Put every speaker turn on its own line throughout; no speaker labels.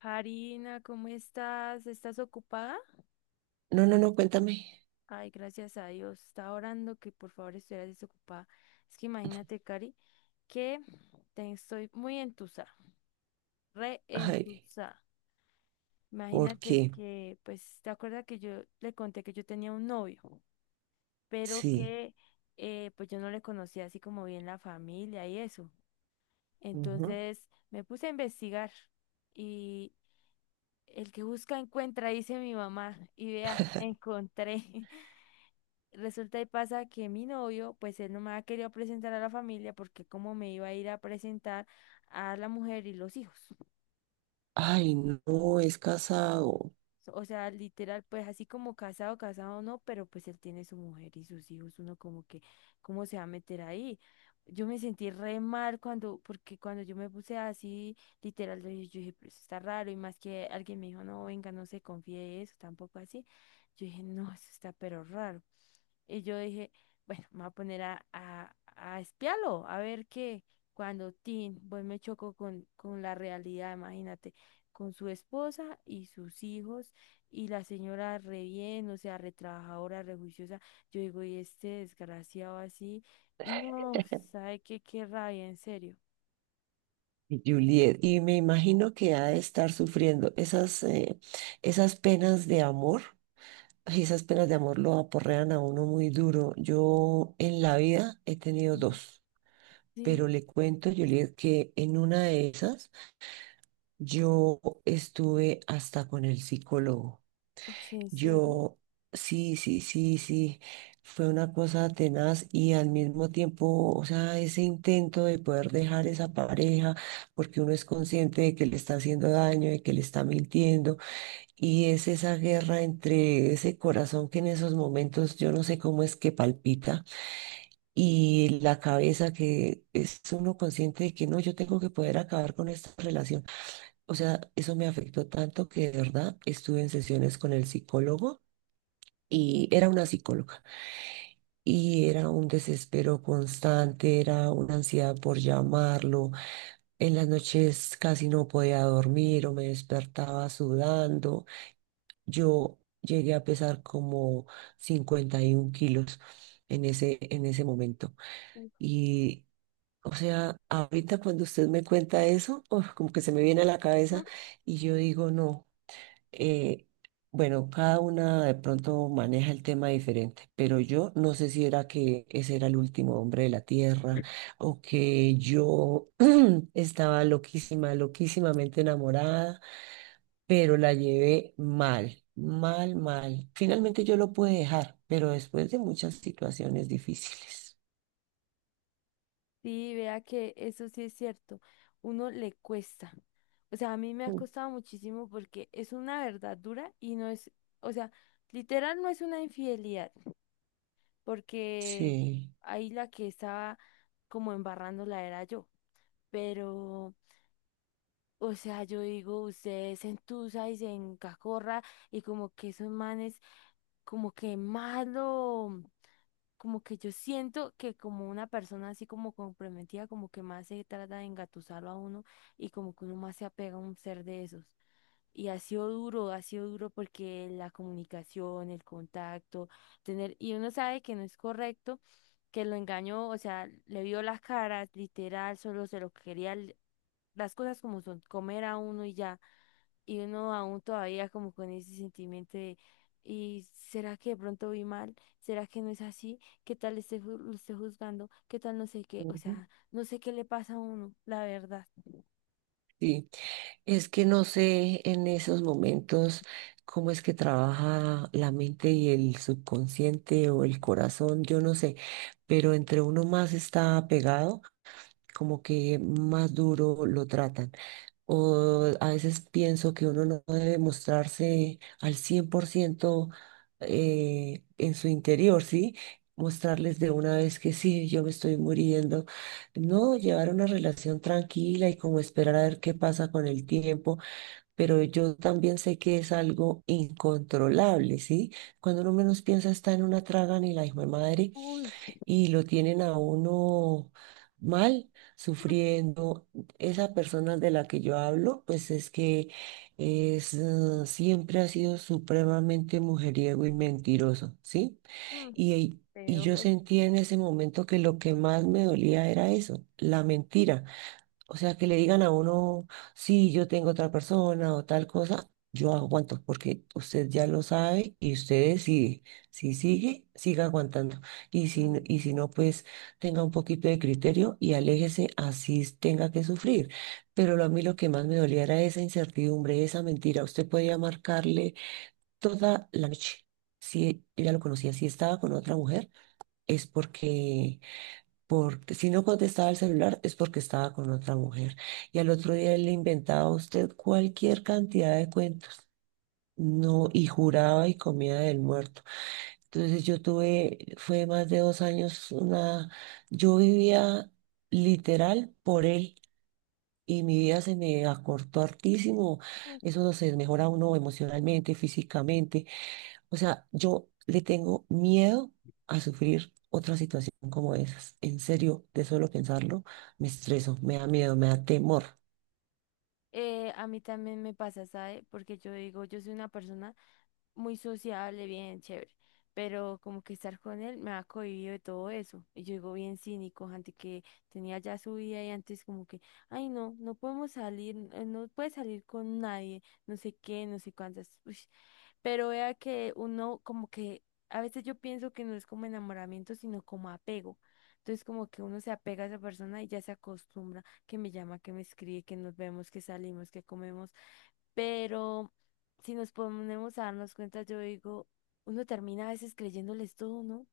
Harina, ¿cómo estás? ¿Estás ocupada?
No, no, no, cuéntame.
Ay, gracias a Dios. Estaba orando que por favor estuvieras desocupada. Es que imagínate, Cari, que te estoy muy entusa, re
Ay,
entusa.
¿por
Imagínate
qué?
que, pues, ¿te acuerdas que yo le conté que yo tenía un novio, pero
Sí.
que, pues, yo no le conocía así como bien la familia y eso?
Ujú.
Entonces me puse a investigar y el que busca encuentra, dice mi mamá, y vea, encontré. Resulta y pasa que mi novio, pues él no me ha querido presentar a la familia porque como me iba a ir a presentar a la mujer y los hijos.
Ay, no, es casado,
O sea, literal, pues así como casado, casado no, pero pues él tiene su mujer y sus hijos, uno como que, ¿cómo se va a meter ahí? Yo me sentí re mal cuando, porque cuando yo me puse así, literal, yo dije, pero eso está raro, y más que alguien me dijo, no, venga, no se confíe de eso, tampoco así. Yo dije, no, eso está pero raro. Y yo dije, bueno, me voy a poner a, espiarlo, a ver qué. Cuando Tim, pues me chocó con, la realidad, imagínate, con su esposa y sus hijos, y la señora re bien, o sea, re trabajadora, re juiciosa. Yo digo, y este desgraciado así, no, ¿sabe qué? Qué rabia, en serio.
Juliet. Y me imagino que ha de estar sufriendo esas, esas penas de amor. Ay, esas penas de amor lo aporrean a uno muy duro. Yo en la vida he tenido
Mm.
dos, pero
Sí.
le cuento, Juliet, que en una de esas yo estuve hasta con el psicólogo.
Uy, en serio.
Yo, sí, sí, sí, sí, fue una cosa tenaz y al mismo tiempo, o sea, ese intento de poder dejar esa pareja, porque uno es consciente de que le está haciendo daño, de que le está mintiendo, y es esa guerra entre ese corazón que en esos momentos yo no sé cómo es que palpita y la cabeza que es uno consciente de que no, yo tengo que poder acabar con esta relación. O sea, eso me afectó tanto que de verdad estuve en sesiones con el psicólogo y era una psicóloga y era un desespero constante, era una ansiedad por llamarlo. En las noches casi no podía dormir o me despertaba sudando. Yo llegué a pesar como 51 kilos en en ese momento. Y, o sea, ahorita cuando usted me cuenta eso, uf, como que se me viene a la cabeza y yo digo, no, eh, bueno, cada una de pronto maneja el tema diferente, pero yo no sé si era que ese era el último hombre de la tierra o que yo estaba loquísima, loquísimamente enamorada, pero la llevé mal, mal, mal. Finalmente yo lo pude dejar, pero después de muchas situaciones difíciles.
Sí, vea que eso sí es cierto, uno le cuesta. O sea, a mí me ha
Mm.
costado muchísimo porque es una verdad dura y no es, o sea, literal no es una infidelidad, porque
Sí.
ahí la que estaba como embarrándola era yo. Pero, o sea, yo digo, usted se entusa y se encacorra y como que esos manes como que malo como que yo siento que como una persona así como comprometida, como que más se trata de engatusarlo a uno y como que uno más se apega a un ser de esos. Y ha sido duro porque la comunicación, el contacto, tener, y uno sabe que no es correcto, que lo engañó, o sea, le vio las caras, literal, solo se lo quería, las cosas como son, comer a uno y ya y uno aún todavía como con ese sentimiento de, ¿y será que de pronto vi mal? ¿Será que no es así? ¿Qué tal esté lo esté juzgando? ¿Qué tal no sé qué? O
Ujú.
sea, no sé qué le pasa a uno, la verdad.
Sí. Es que no sé en esos momentos cómo es que trabaja la mente y el subconsciente o el corazón, yo no sé, pero entre uno más está pegado, como que más duro lo tratan. O a veces pienso que uno no debe mostrarse al 100%, en su interior, ¿sí? Mostrarles de una vez que sí, yo me estoy muriendo. No, llevar una relación tranquila y como esperar a ver qué pasa con el tiempo, pero yo también sé que es algo incontrolable, ¿sí? Cuando uno menos piensa está en una traga ni la hijo de madre
Uy.
y lo tienen a uno mal, sufriendo. Esa persona de la que yo hablo, pues es que es, siempre ha sido supremamente mujeriego y mentiroso, ¿sí?
Mm,
Y yo
peor.
sentía en ese momento que lo que más me dolía era eso, la mentira. O sea, que le digan a uno, sí, yo tengo otra persona o tal cosa, yo aguanto, porque usted ya lo sabe y usted decide. Si sigue, siga aguantando. Y si,
Mm.
y si no, pues tenga un poquito de criterio y aléjese, así tenga que sufrir. Pero a mí lo que más me dolía era esa incertidumbre, esa mentira. Usted podía marcarle toda la noche. Si ella lo conocía, si estaba con otra mujer, es porque, porque si no contestaba el celular es porque estaba con otra mujer. Y al otro día él le inventaba a usted cualquier cantidad de cuentos. No, y juraba y comía del muerto. Entonces yo tuve, fue más de 2 años, una, yo vivía literal por él y mi vida se me acortó hartísimo.
Mm.
Eso no se mejora uno emocionalmente, físicamente. O sea, yo le tengo miedo a sufrir otra situación como esas. En serio, de solo pensarlo, me estreso, me da miedo, me da temor.
A mí también me pasa, ¿sabe? Porque yo digo, yo soy una persona muy sociable, bien chévere, pero como que estar con él me ha cohibido de todo eso. Y yo digo bien cínico, antes que tenía ya su vida y antes como que, ay no, no podemos salir, no puedes salir con nadie, no sé qué, no sé cuántas. Uy, pero vea que uno como que a veces yo pienso que no es como enamoramiento, sino como apego. Entonces como que uno se apega a esa persona y ya se acostumbra que me llama, que me escribe, que nos vemos, que salimos, que comemos. Pero si nos ponemos a darnos cuenta, yo digo, uno termina a veces creyéndoles todo, ¿no?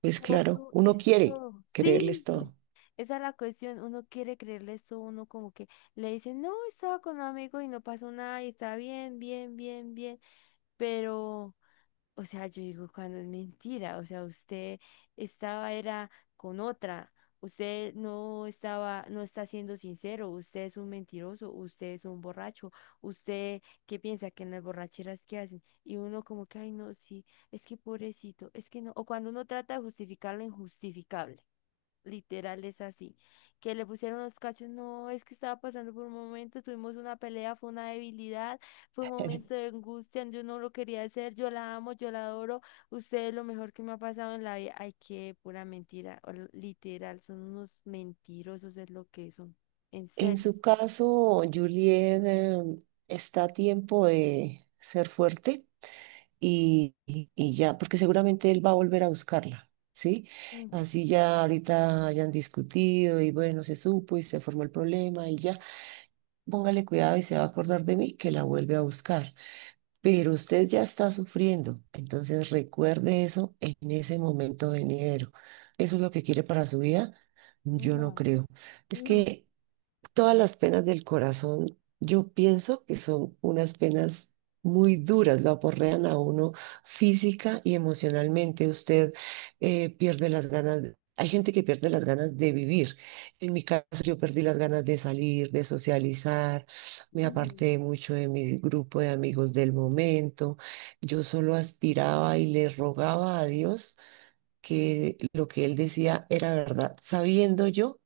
Pues
Todo
claro, uno
es
quiere
todo.
creerles
Sí,
todo.
esa es la cuestión. Uno quiere creerles todo, uno como que le dice, no, estaba con un amigo y no pasó nada y está bien, bien, bien, bien. Pero... O sea, yo digo, cuando es mentira, o sea, usted estaba era con otra, usted no estaba, no está siendo sincero, usted es un mentiroso, usted es un borracho, usted qué piensa que en las borracheras que hacen, y uno como que, ay, no, sí, es que pobrecito, es que no, o cuando uno trata de justificar lo injustificable. Literal es así. Que le pusieron los cachos, no, es que estaba pasando por un momento, tuvimos una pelea, fue una debilidad, fue un momento de angustia, yo no lo quería hacer, yo la amo, yo la adoro, usted es lo mejor que me ha pasado en la vida. Ay, qué pura mentira, o literal, son unos mentirosos, es lo que son, en
En
serio.
su caso, Juliet, está a tiempo de ser fuerte y ya, porque seguramente él va a volver a buscarla, ¿sí?
Mm.
Así ya ahorita hayan discutido y bueno, se supo y se formó el problema y ya. Póngale cuidado y se va a acordar de mí que la vuelve a buscar. Pero usted ya está sufriendo, entonces recuerde eso en ese momento venidero. ¿Eso es lo que quiere para su vida? Yo no
No,
creo. Es
no,
que todas las penas del corazón, yo pienso que son unas penas muy duras, lo aporrean a uno física y emocionalmente. Usted, pierde las ganas, hay gente que pierde las ganas de vivir. En mi caso, yo perdí las ganas de salir, de socializar, me
no,
aparté mucho de mi grupo de amigos del momento. Yo solo aspiraba y le rogaba a Dios que lo que él decía era verdad, sabiendo yo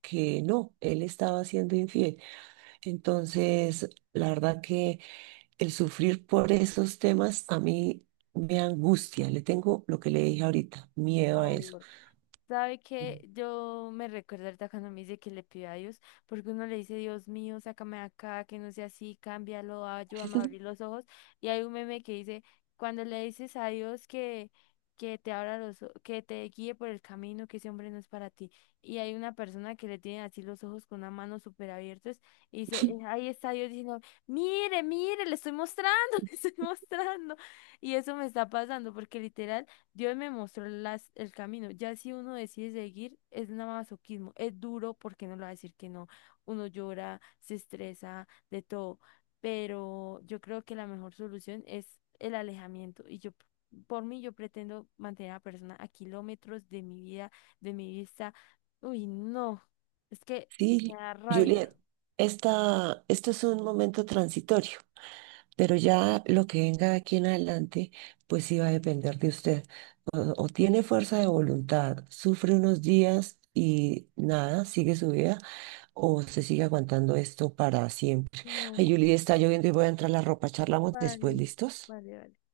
que no, él estaba siendo infiel. Entonces, la verdad que el sufrir por esos temas a mí me angustia. Le tengo lo que le dije ahorita,
por
miedo a eso.
favor. ¿Sabe
Mm.
que yo me recuerdo ahorita cuando me dice que le pido a Dios, porque uno le dice, Dios mío, sácame de acá, que no sea así, cámbialo, ayúdame a abrir los ojos. Y hay un meme que dice, cuando le dices a Dios que te abra los, que te guíe por el camino, que ese hombre no es para ti. Y hay una persona que le tiene así los ojos con una mano súper abiertos y dice, ahí está Dios diciendo, mire, mire, le estoy mostrando, le estoy mostrando. Y eso me está pasando, porque literal. Dios me mostró las, el camino. Ya si uno decide seguir, es nada masoquismo. Es duro porque no lo va a decir que no. Uno llora, se estresa, de todo. Pero yo creo que la mejor solución es el alejamiento. Y yo, por mí, yo pretendo mantener a la persona a kilómetros de mi vida, de mi vista. Uy, no. Es que me
Sí,
da rabia.
Juliet, esto es un momento transitorio, pero ya lo que venga de aquí en adelante, pues sí va a depender de usted. O tiene fuerza de voluntad, sufre unos días y nada, sigue su vida, o se sigue aguantando esto para siempre. Ay,
No,
Julie, está lloviendo y voy a entrar a la ropa. Charlamos después,
vale,
¿listos?
vale, vale.